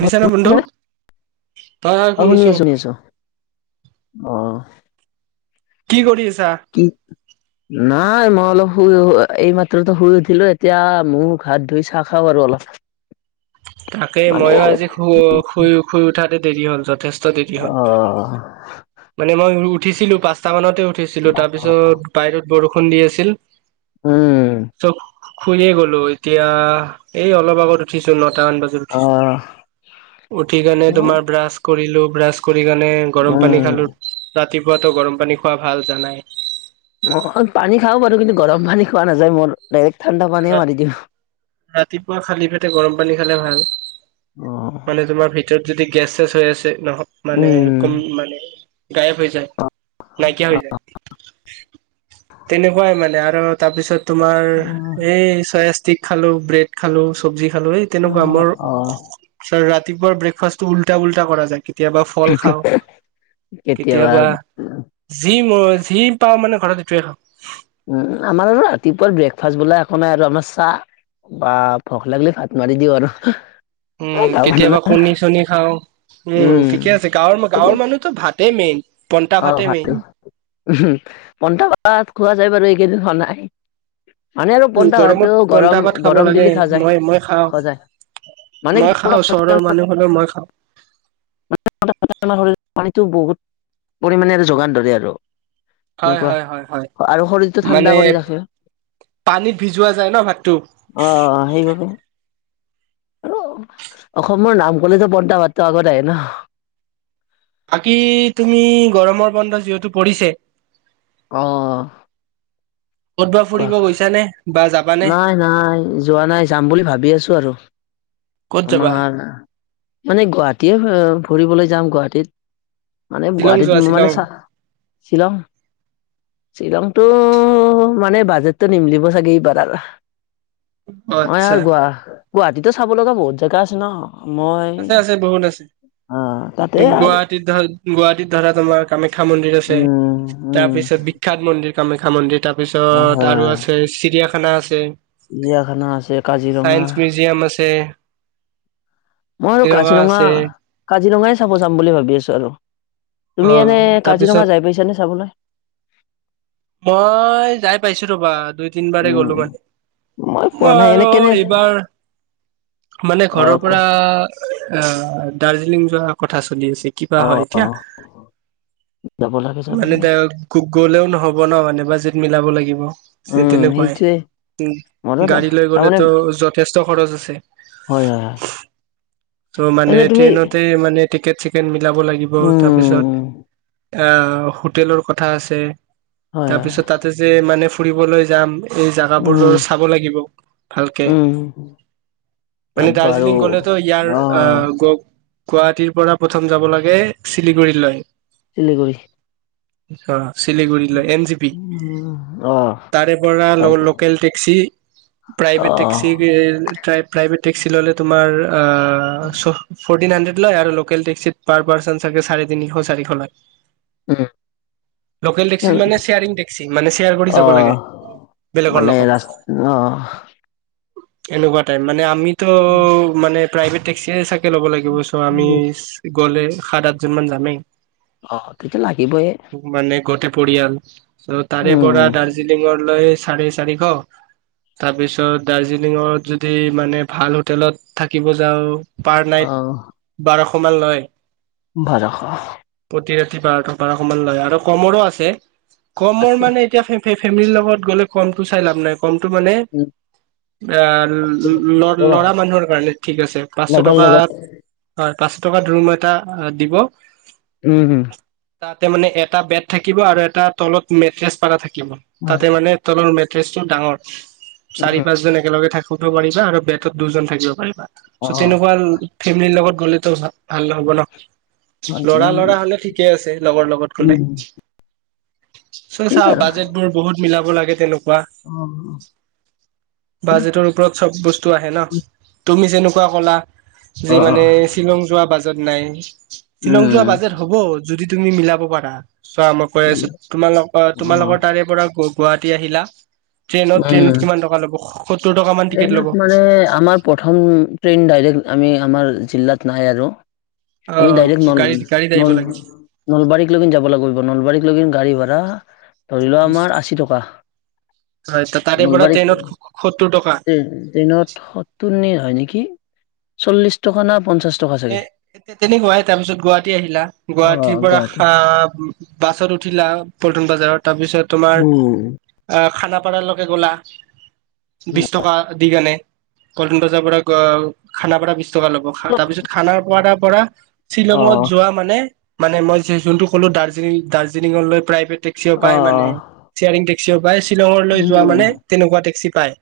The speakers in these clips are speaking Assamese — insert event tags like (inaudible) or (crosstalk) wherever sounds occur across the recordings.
অ', নে বন্ধু? হয় শুনি শুনিছো। আছো শুনি আছো অ। কি কৰি আছা? কি? নাই মই অলপ শুই এই মাত্ৰতে শুই উঠিলো এতিয়া মোৰ হাত ধুই চাহ খা বাৰ অলপ। তাকেই মানে ময়ো আৰু আজি শুই শুই উঠা দেৰি হ'ল যথেষ্ট। হয় দেৰি অ হ'ল মানে মই শুই উঠিছিলো পাঁচটা মানতে উঠিছিলো তাৰপিছত। বাইিৰত বৰষুণ দি আছিল উম চব। শুইয়ে গ'লো এতিয়া এই অলপ আগত উঠিছিলোঁ নটামান বজাত। ছ অ উঠিছো তোমাৰ ব্ৰাছ কৰিলো ব্ৰাছ কৰি কিনে। গৰম পানী উম খালো ৰাতিপুৱাতো গৰম পানী খোৱা ভাল জানাই। অই পানী খাও আৰু কিন্তু গৰম পানী খোৱা নাযাও মোৰ ডাইৰেক্ট ঠাণ্ডা পানীয়ে মাৰি দিওঁ। ৰাতিপুৱা খালী পেটে গৰম পানী খালে ভাল অ মানে তোমাৰ ভি ভিতত যদি গেছ-ছেচ হৈ আছে। নহয় মানে উম কম মানে গায়ব হৈ যায় নাইকিয়া হৈ যায়। তেনেকুৱাই মানে আৰু তাৰপিছত তোমাৰ। অ এই চয়া ষ্টিক খালো ব্ৰেড খালো চবজি খালো এই অ তেনেকুৱা মোৰ। অ ছ ৰাতিপোৱাটো ব্ৰেকফাষ্ট টো উল্টা-পুল্টা কৰা যায়। কেতিয়াবা ফল খাওঁ কেতিয়াবা। যি যি মন পাও মানে ঘৰত সেইটোৱে খাও। উম আমাৰ আৰু ৰাতিপুৱা ব্ৰেকফাষ্ট বোলা এক নাই আৰু আমাৰ চাহ। বা ভোক লাগিলে ভাত মাৰি দিওঁ আৰু। উম এই গাঁৱৰ মানুহ না কেতিয়াবা কণী-চণী খাওঁ উম ঠিকে আছে গাঁৱৰ গাঁৱৰ মানুহ। টো ভাতেই মেইন। পন্টা অ', ভাতেই মেইন ভাতটো উম পন্টা ভাত খোৱা যায় বাৰু এইকেইদিন হোৱা নাই। মানে আৰু পণ্টা গৰমত ভাতটো পন্টা গৰম ভাত খাব গৰম লাগে দিলি খোৱা যায় মই মই খাওঁ খোৱা যায়। মানে কি মই খাওঁ চহৰৰ মানুহ হলেও মই খাওঁ। (unintelligible) পৰিমাণেৰে যোগান ধৰে আৰু হয় এনেকুৱা হয় হয় হয় আৰু শৰীৰটো মানে ঠাণ্ডা কৰি ৰাখে। পানীত ভিজোৱা যায় ন ভাতটো অ অ সেইবাবে। অ অসমৰ নাম কলে যে বন্টা ভাতটো আগতে আহে ন। বাকী তুমি গৰমৰ বন্ধ যিহেতু পৰিছে। অঁ। ক'ত বা ফুৰিব কোৱা, গৈছানে বা যাবানে নাই নাই যোৱা নাই যাম বুলি ভাবি আছো আৰু। ক'ত যাবা আমাৰ মানে গুৱাহাটীয়ে ফুৰিবলৈ যাম গুৱাহাটীত। মানে শ্বিলং যোৱা গুৱাহাটীত শ্বিলং মানে চা শ্বিলং শ্বিলংতো মানে বাজেটতো নিমলিব চাগে এইবাৰ আৰ অ মই আচ্ছা আৰু গোৱা গুৱাহাটীতো চাব লগা বহুত জেগা আছে ন। মই আছে আছে বহুত আছে। আহ তাতে আৰু গুৱাহাটীত ধৰা গুৱাহাটীত ধৰা তোমাৰ কামাখ্যা মন্দিৰ আছে উম উম তাৰপিছত বি খ্যাত মন্দিৰ কামাখ্যা মন্দিৰ অ তাৰপিছত হয় আৰু হয় আছে চিৰিয়াখানা আছে। চিৰিয়াখানা আছে কাজিৰঙা চাইন্স মিউজিয়াম আছে। মইও কাজিৰঙা কাজিৰঙাই চাব যাম বুলি ভাবি আছো আৰু অ তুমি এনে তাৰপিছত কাজিৰঙা যাই পাইছানে চাবলৈ? মই যাই পাইছো ৰবা দুই তিন বাৰে উম গ'লো মানে পোৱা মই নাই এনে আৰু কেনে এইবাৰ মানে অ ঘৰৰ কোৱা পৰা আ দাৰ্জিলিং যোৱা কথা চলি আছিল। কিবা অ হয় অ এতিয়া যাব লাগে যাব মানে লাগে এতিয়া গলেও নহ'ব। মানে বাজেট মিলাব লাগিব যে উম তেনেকোৱাই সেইটোৱে উ মনত গাড়ী লৈ তাৰমানে গলেতো যথেষ্ট খৰছ আছে হয় হয় হয় ত মানে এনে তুমি ট্ৰেইনতে মানে টিকেট চিকেট মিলাব লাগিব তাৰপিছত উম আহ হোটেলৰ কথা আছে। হয় তাৰপিছত হয় তাতে যে মানে ফুৰিবলৈ যাম এই জাগাবোৰো উম চাব লাগিব ভালকে। উম মানে তাত বাৰু দাৰ্জিলিং গ'লেতো অ ইয়াৰ অহ গ গুৱাহাটীৰ পৰা প্ৰথম যাব লাগে চিলিগুৰিলৈ। চিলিগুৰি। অ চিলিগুৰি এন জি পি অহ তাৰে পৰা লো লো অহ local taxi private taxi private taxi ললে তোমাৰ আহ চ ফৰটিন হাণ্ড্ৰেড লয় আৰু লোকেল টেক্সিত পাৰ পাৰ্চন চাগে চাৰে তিনিশ চাৰিশ লয়। উম লোকেল টে ক্সি মানে ছেয়াৰিং টেক্সি মানে ছেয়াৰ কৰি যাব অহ লাগে বেলেগৰ মানে লগত। ৰাস অহ এনেকোৱা টাইপ মানে আমিতো মানে প্ৰাইভেট টেক্সিয়ে চা য়ে ল'ব লাগিব চ' আমি গ'লে সাত আঠজন মান যামেই। অ তেতিয়া লাগিবয়ে। মানে গোটেই পৰিয়াল ত তাৰে উম পৰা দাৰ্জিলিঙৰ লৈ চাৰে চাৰিশ। তাৰ পিছত দাৰ্জিলিঙত যদি মানে ভাল হোটেলত থাকিব যাও পাৰ নাইট অহ বাৰশ মান লয়। বাৰশ প্ৰতি ৰাতি বাৰটা বাৰশ মান লয় আৰু কমৰো আছে কমৰ আছে মানে এতিয়া সেই সেই ফেমিলিৰ লগত গ'লে কমটো চাই লাভ নাই কমটো মানে এ ল ল'ৰা মানুহৰ কাৰণে ঠিক আছে পাঁচশ লগৰ টকা লগত হয় পাঁচশ টকা ৰুম এটা দিব উম হুম। তাতে মানে এটা বেত থাকিব আৰু এটা তলত মেট্ৰেছ পাৰা থাকিব হয় তাতে মানে তলৰ মেট্ৰেছটো ডাঙৰ চাৰি পাঁচ জন একেলগে থাক কিব পাৰিবা আৰু বেটত দুজন থাকিবা পাৰিবা অ চ' তেনেকোৱা লা ফেমিলিৰ লগত গ'লেতো ভাল নহ'ব ন লৰা লৰা হলে ঠিকে আছে লগৰ লগত গলে। চ' ঠিক চাও বাজেট বোৰ বহুত মিলাব লাগে তেনেকুৱা। অঁ। বাজেটৰ ওপৰত চব বস্তু আহে ন তুমি যেনেকুৱা ক'লা যে অ অ মানে শ্বিলং যোৱা বাজেট নাই শ্বিলং যোৱা বাজেট উম হ'ব যদি তুমি মিলাব পাৰা, চোৱা মই কৈ আছো তোমালোক অ'। তোমালোকৰ উম, তাৰে পৰা গুৱাহাটী আহিলা ট্ৰেইনত ট্ৰেইনত কিমান টকা ল'ব সত্তৰ টকা মান টিকট ল'ব। এ আমাৰ প্ৰথম ট্ৰেইন ডাইৰেক্ট আমি আমাৰ জিলাত নাহে আৰু অ আমি ডাইৰেক্ট নল গাড়ীত গাড়ীত আহিব নল লাগে নলবাৰীকলৈকে যাব লাগিব নলবাৰীকলৈকে গাড়ী ভাড়া ধৰি লোৱা আমাৰ আশী টকা, হয় তাৰে পৰা ট্ৰেইনত সত্তৰ টকা। উম ট্ৰেইনত সত্তৰ নে হয় নেকি। চল্লিশ টকা না পঞ্চাশ টকা এ চাগে তে তেনেকুৱাই তাৰ পিছত গুৱাহাটী আহিলা অ', গুৱাহাটীৰ পৰা গুৱাহাটী। হা বাছত উঠিলা পল্টন বজাৰত তাৰপিছত তোমাৰ উম আহ খানাপাৰালৈকে গ'লা বিশ টকা দি কেনে। পল্টন বজাৰ পৰা খানাৰ পৰা বিশ টকা ল'ব তাৰ পিছত খানাপাৰাৰ তাৰ পৰা শ্বিলঙত অ', যোৱা মানে মানে মই যোনটো ক'লো দাৰ্জিলি দাৰ্জিলিঙলৈ প্ৰাইভেট টেক্সিও পাই মানে অ', চেয়াৰিং টেক্সিও পায় শ্বিলঙলৈ যোৱা মানে উম, তেনেকুৱা টেক্সি পায়।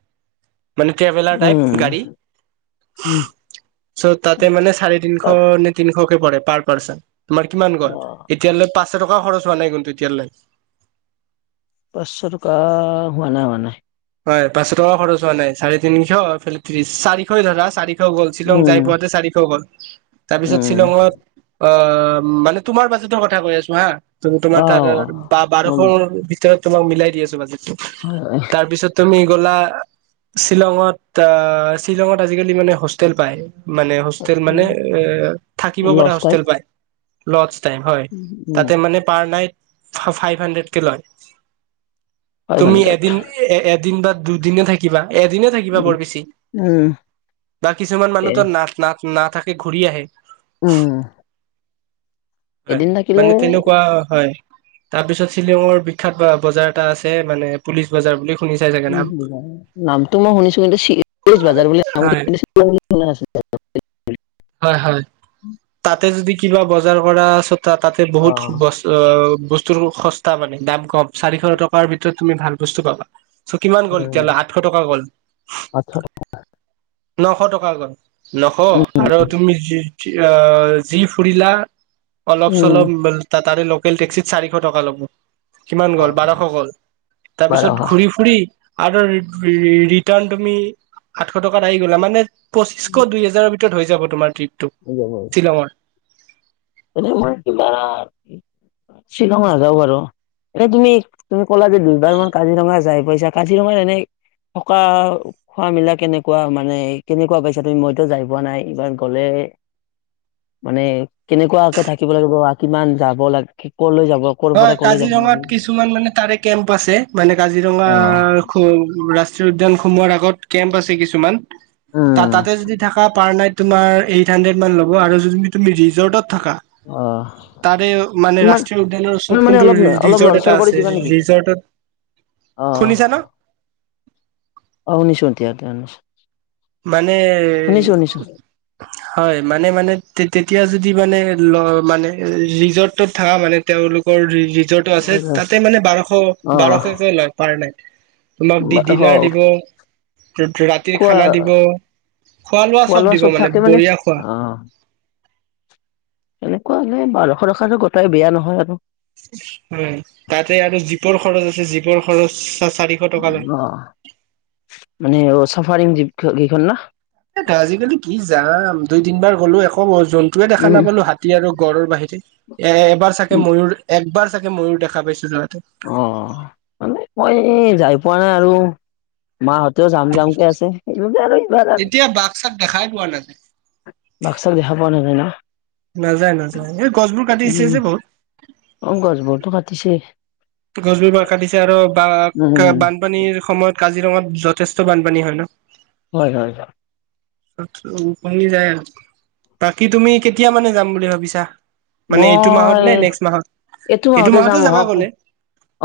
মানে ট্ৰেভেলাৰ টাইপ উম। গাড়ী। উম চ' তাতে মানে চাৰে তিনশ তাত নে তিনিশকে পাৰ পাৰ্চেন, তোমাৰ কিমান গ'ল অ', এতিয়ালৈ পাঁচশ টকা খৰচ হোৱা নাই কিন্তু এতিয়ালৈ। পাঁচশ টকা হোৱা নাই মানে? হয়, পাঁচশ টকা খৰচ হোৱা নাই চাৰে তিনিশ এইফালে ত্ৰিশ চাৰিশ ধৰা চাৰি ত' গ'ল শ্বিলং যাই উম, পোৱাতে চাৰিশ গ'ল, তাৰপিছত উম। শ্বিলঙত অ' মানে তোমাৰ বাজেটৰ কথা কৈ আছো হা অ', তোমাৰ তাত বাৰশ ত' তোমাক মিলাই দি আছো বাজেতটো। হয় হয়। তাৰপিছত তুমি গ'লা শ্বিলঙত আ শ্বিলঙত আজিকালি মানে হোষ্টেল পায় মানে হোষ্টেল মানে এ থাকিব পাৰা লষ্ট টাইপ হোষ্টেল পাই। লৰ্ড ষ্টে হয়, উম, তাতে মানে পাৰ নাইট ফাই হান্ড্ৰেড কে লয়, ফাইভ তুমি হাণ্ড্ৰেড এদিন এ এদিন বা দুদিনে থাকিবা এদিনে থাকিবা উম, বৰ বেছি বা কিছুমান মানুহ এ ত না না নাথাকে ঘূৰি আহে। উম। হয়, এদিন থাকিলে মানে তেনেকুৱা হয়। তাৰ পিছত শ্বিলঙৰ বিখ্যাত বজাৰ এটা আছে মানে পুলিচ বজাৰ বুলিও নামটো মই শুনিছো কিন্তু পলিচ বজাৰ বুলি নামটো হয় শ্বিলঙত আছে বুলি শুনা নাছিলোঁ। হয় হয়, তাতে যদি কিবা বজাৰ কৰা চ তাৰ তাতে বহুত অ', ব বস্তুৰ সস্তা মানে দাম কম চাৰিশ টকাৰ ভিতৰত। তুমি ভাল বস্তু পাবা চ' কিমান গ'ল এতিয়ালৈ আঠশ টকা গ'ল। আঠশ টকা নশ টকা গ'ল নশ উম, আৰু তুমি যি অ যি ফুৰিলা অলপ উম, চলপ তা তাৰে লোকেল টেক্সিত চাৰিশ টকা ল'ব কিমান গ'ল বাৰশ অ', গ'ল। বাৰশ তাৰপিছত ঘূৰি ফুৰি আৰু ৰি ৰিটাৰ্ণ তুমি আঠশ টকাত আহি গ'লা মানে উম, পঁচিছশ দুই হাজাৰৰ ভিতৰত হৈ যাব তোমাৰ ট্ৰপটো হৈ যাব আৰু শ্বিলংৰ মানে মই কিবা শ্বিলং নাযাও বাৰু এনে তুমি তুমি ক'লা যে দুইবাৰ মান কাজিৰঙা যাই পইছা কাজিৰঙা এনেই থকা খোৱা মেলা কেনেকুৱা মানে কেনেকুৱা পাইছা তুমি মইতো যাই পোৱা নাই এইবাৰ গ'লে মানে কেনেকুৱাকে থাকিব লাগিব বা কিমান যাব লাগে কলৈ যাব ক'ৰ হয় পৰা কলৈ যাব কাজিৰঙাত লাগে কিছুমান মানে তাৰে কেম্প আছে মানে অ', কাজিৰঙাৰ খু ৰা ষ্ট্ৰীয় উদ্যান সমূহৰ আগত কেম্প আছে কিছুমান উম তাতে যদি থাকা পাৰ নাইট তোমাৰ এইট হানড্ৰেড মান ল'ব আৰু যদি তুমি ৰিজৰ্টত থাকা কিমান তাৰে মানে ৰাষ্ট্ৰীয় উদ্যানৰ তোমাৰ তোমাৰ ওচৰত মানে কোনটো অলপ অলপ ৰিজৰ্ট লৰচৰ এটা কৰি আছে দিবা নেকি অ ৰিজৰ্টত শুনিছা ন অ শুনিছোঁ এতিয়া এতিয়া শুনিছোঁ মানে হয় মানে মানে তেতিয়া যদি মানে ল মানে ৰিজৰ্টত থাকা মানে তেওঁলোকৰ ৰি ৰিজৰ্টটো আছে শুনিছো। তাতে মানে বাৰশ অ বাৰশকে লয় পাৰ নাইট তোমাক দি অ ডিনাৰ দিব, ৰাতিৰ খোৱা খানা দিব খোৱা-লোৱা খোৱা চব লোৱা দিব মানে থাকে বঢ়িয়া খোৱা অ এনেকুৱা হ'লে বাৰশ টকাটে গটাই বেয়া নহয় আৰু উম তাতে আৰু জীপৰ খৰচ আছে জীপৰ খৰচ চাৰি অ মানে চাফাৰিং জিপ গিখন না হেতু আজিকালি কি যাম দুই, তিনবাৰ গলো একো জন্তুৱে দেখা নাপালো হাত তী আৰু গড়ৰ বাহিৰে এ এবাৰ চাগে ময়ুৰ একবাৰ চাগে ময়ুৰ দেখা পাইছো যাওঁতে অ মানে মই এই যাই পোৱা নাই আৰু মাহঁতেও যাম যামকে আছে একেলগতে আৰু এইবাৰ এতিয়া বাঘ-চাক দেখাই পোৱা নাযায় বাঘ চাক দেখা পোৱা নাযায় ন নাযায় নাযায় এই গছবোৰ কাটি দিছে যে বহুত অ গছবোৰটো কাটিছেই গছবোৰ বাও কাটিছে আৰু বা বানপানীৰ সময়ত কাজিৰঙাত যথেষ্ট বানপানী হয় ন হয় হয় হয় তাত টো উপঙি যায় আৰু বাকী তুমি কেতিয়া মানে যাম বুলি ভাবিছা? মানে এইটো মাহত মই নে নেক্সট মাহত এইটো মাহতে যাম অহা সপ্তাহত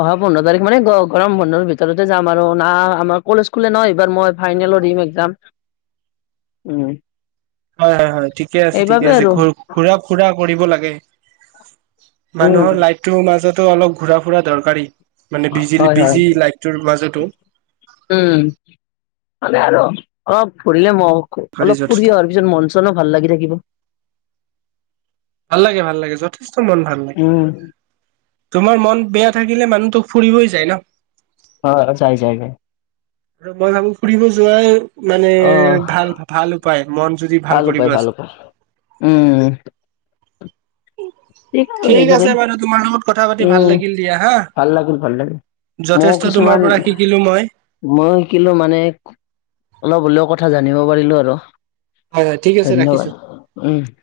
অহা পোন্ধৰ তাৰিখ মানে গ গৰম বন্ধৰ ভিতৰতে যাম আৰু না আমাৰ কলেজখোললে নহয় এইবাৰ মই ফাইনেলৰ দি মেনে যাম (inaudible) উম হয় হয় হয় ঠিকে আছে ঠিকে সেইবাবে আছে আৰু ঘ ঘুৰা ফুৰা কৰিব লাগে উম মানুহৰ লাইফটোৰ মাজতো অলপ ঘূৰা ফুৰা দৰকাৰী মানে বিজি হয় হয় বিজি লাইফটোৰ মাজতো উম মানে আৰু অলপ ফুৰিলে ম দৰকাৰী অলপ যথেষ্ট ফুৰি অহাৰ পিছত মন চ নো ভাল লাগি থাকিব ভাল লাগে, ভাল লাগে, যথেষ্ট মন ভাল লাগে। উম (unintelligible) তোমাৰ মন বেয়া থাকিলে মানুহটো ফুৰিবই যায় ন। (unintelligible) হয়-হয়। যায়-যায় (unintelligible) আৰু মই ভাবো ফুৰিব যোৱাই মানে অহ ভাল-ভাল উপায় মন যদি ভাল কৰিব আছে। (inaudible) উম! (inaudible) আৰু ঠিক এইদৰে আছে বাৰু তোমাৰ লগত কথা পাতি ভাল উম লাগিল দিয়া হা। ভাল লাগিল ভাল লাগিল। (unintelligible) যথেষ্ট তোমাৰ পৰা শিকিলোঁ মই। (inaudible) মইও শিকিলোঁ মানে অলপ হ'লেও কথা জানিব পাৰিলোঁ আৰু। (inaudible) হয় হয় ঠিক আছে ধন্যবাদ। ৰাখিছো উম! (unintelligible)